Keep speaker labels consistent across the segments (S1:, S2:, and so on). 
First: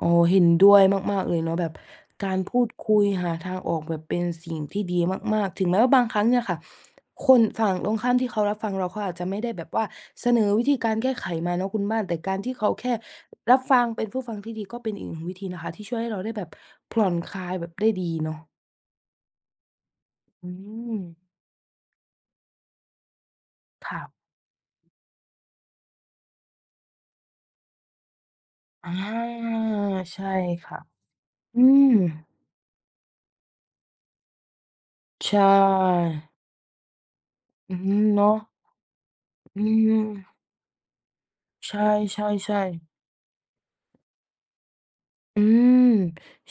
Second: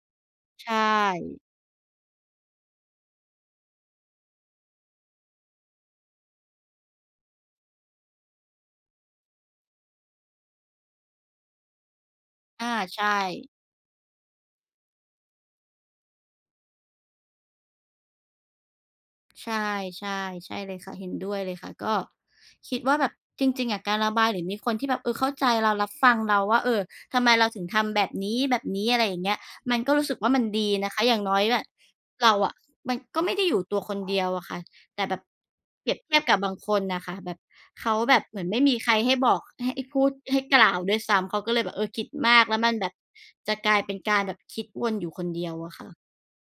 S1: อ๋อ เห็นด
S2: ใช
S1: ้วยมาก ๆ เล
S2: ่
S1: ยเนาะ แบบการพูดคุยหาทางออก แบบเป็นสิ่งที่ดีมาก ๆ ถึงแม้ว่าบางครั้งเนี่ยค่ะ คนฝั่งตรงข้ามที่เขารับฟังเราเขาอาจจะไม่ได้แบบว่าเสนอวิธีการแก้ไขมาเนาะคุณบ้าน แต่การที่เ
S2: อ
S1: ข
S2: า
S1: าแค่
S2: ใช่
S1: รับฟัง เป็นผู้ฟังที่ดี ก็เป็นอีก 1 วิธีนะคะ ที่ช่วยให้เราได้แบบผ่อนคลายแบบได้ดีเนาะ
S2: ใช่ ใช่
S1: อื
S2: ใช่เลยค่ะ เห็น
S1: ม
S2: ด้วยเลยค่ะ ก็คิดว่าแบบ จริง ๆ อะ
S1: ค
S2: กา
S1: ่
S2: รระ
S1: ะ
S2: บายหรือมีคนที่แบบ เออ เข้าใจเรา รับฟังเราว่า เออ ทำไมเราถึงทำแบบนี
S1: อ
S2: ้
S1: า
S2: ๆ อะไรอย่างเงี้ย มันก็รู้สึ
S1: ใ
S2: ก
S1: ช
S2: ว
S1: ่
S2: ่ามันด
S1: ค
S2: ี
S1: ่ะ
S2: นะคะ อย่างน้อยอ
S1: อื
S2: ะ
S1: ม
S2: เราอะมันก็ไม่ได้อยู่ตัวคนเดียวอะค่ะ แต่แบบ
S1: ใช
S2: เปรียบเทีย
S1: ่
S2: บกับบางคนน่ะค่ะ แบบ
S1: อือ
S2: เ
S1: ฮ
S2: ข
S1: ึ
S2: าแบ
S1: เน
S2: บ
S1: าะ
S2: เหมือนไม่มีใครให้บอก
S1: อื
S2: ให้
S1: ม
S2: พูดให้กล่าวด้วยซ้ำ เขาก็เลยแ
S1: ใ
S2: บ
S1: ช
S2: บ เออ คิดมาก แล้
S1: ่
S2: วมัน
S1: ๆ ๆ
S2: แบบจะกลายเป็นการแบบคิดวนอยู่คน
S1: อ
S2: เ
S1: ื
S2: ดียวอ
S1: ม
S2: ะค่ะ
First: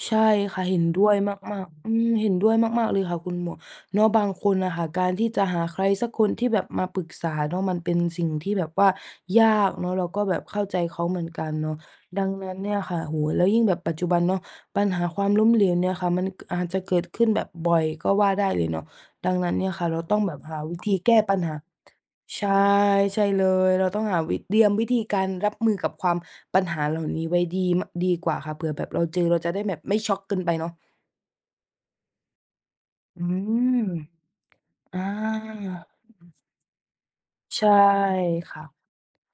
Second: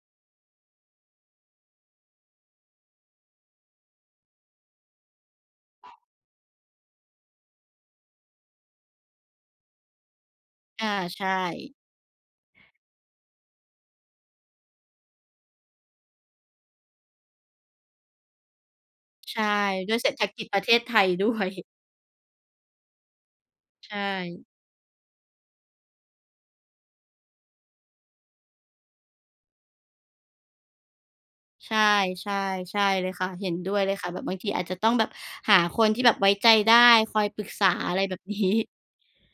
S1: ใช่ค่ะ เห็นด้วยมาก ๆ อืม เห็นด้วยมาก ๆ เลยค่ะ คุณหมวก เนาะ บางคนอะค่ะ การที่จะหาใครสักคนที่แบบมาปรึกษาเนาะ มันเป็นสิ่งที่แบบว่ายากเนาะ เราก็แบบเข้าใจ
S2: อา
S1: เขาเห
S2: ใ
S1: มื
S2: ช
S1: อนกันเนา
S2: ่
S1: ะ ดังนั้นเนี่ยค่ะ โอ้โฮ แล้วยิ่งแบบปัจจุบันเนาะ ปัญหาความล้มเหลวเนี่ยค่ะ มัน ก อาจจะเกิดขึ้นแบบบ่อยก็ว่าได้เลยเนาะ ดั
S2: ใ
S1: ง
S2: ช่
S1: นั้นเนี่ยค่ะ
S2: ด้
S1: เร
S2: ว
S1: า
S2: ยเศร
S1: ต้
S2: ษ
S1: อง
S2: ฐ
S1: แบ
S2: ก
S1: บ
S2: ิจ
S1: ห
S2: ป
S1: า
S2: ระเท
S1: วิ
S2: ศ
S1: ธ
S2: ไ
S1: ี
S2: ท
S1: แ
S2: ย
S1: ก้
S2: ด้
S1: ปั
S2: ว
S1: ญ
S2: ย
S1: หา ใช่ ใช่เลย เรา
S2: ใช
S1: ต้องหาวิ
S2: ่
S1: เตรียมวิธีการรับมือกับความ ปัญหาเหล่านี้ไว้ดี ม ดีกว่าค่ะ เผื่อแบบเราเจอเราจะได้แบบไม่ช็อกเกินไปเนาะ
S2: ใช่ ใช่ ใช่เลย
S1: อื
S2: ค่ะ เห็นด้วยเ
S1: ม
S2: ลยค่ะ แบบบางทีอาจจะต้อง
S1: อา
S2: แบบหาคนที่แบบไว้ใจได้คอยปรึก
S1: ใช
S2: ษา
S1: ่
S2: อะไรแบบนี้
S1: ค่ะ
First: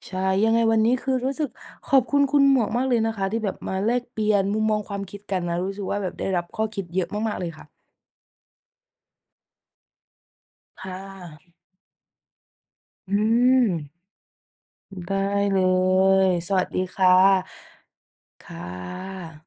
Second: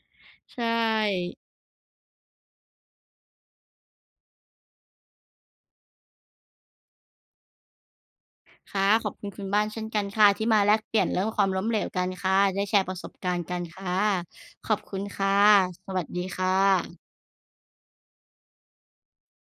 S1: ใช่ ยังไ
S2: ใ
S1: ง
S2: ช
S1: วันนี้ คือรู้
S2: ่
S1: สึกขอบคุณคุณหมวกมากเลยนะคะ ที่แบบมาแลกเปลี่ยนมุมมองความคิดกันนะ รู้สึกว่าแบบได้รับข้อคิดเยอะมาก ๆ เลยค่ะ
S2: ค่ะ ขอบคุณคุณบ้านเช่นกันค่ะ ที่มาแล
S1: ค
S2: กเป
S1: ่
S2: ลี่ยนเรื่องความ
S1: ะ
S2: ล้มเหลวกันค่ะ ได้แชร์ประส
S1: อ
S2: บ
S1: ื
S2: การณ์กันค่
S1: ม
S2: ะ ขอบค
S1: อื
S2: ุ
S1: ม
S2: ณ
S1: ได้
S2: ค่ะ
S1: เล
S2: สวัสดี
S1: ย
S2: ค่
S1: สวัสดีค
S2: ะ
S1: ่ะ ค่ะ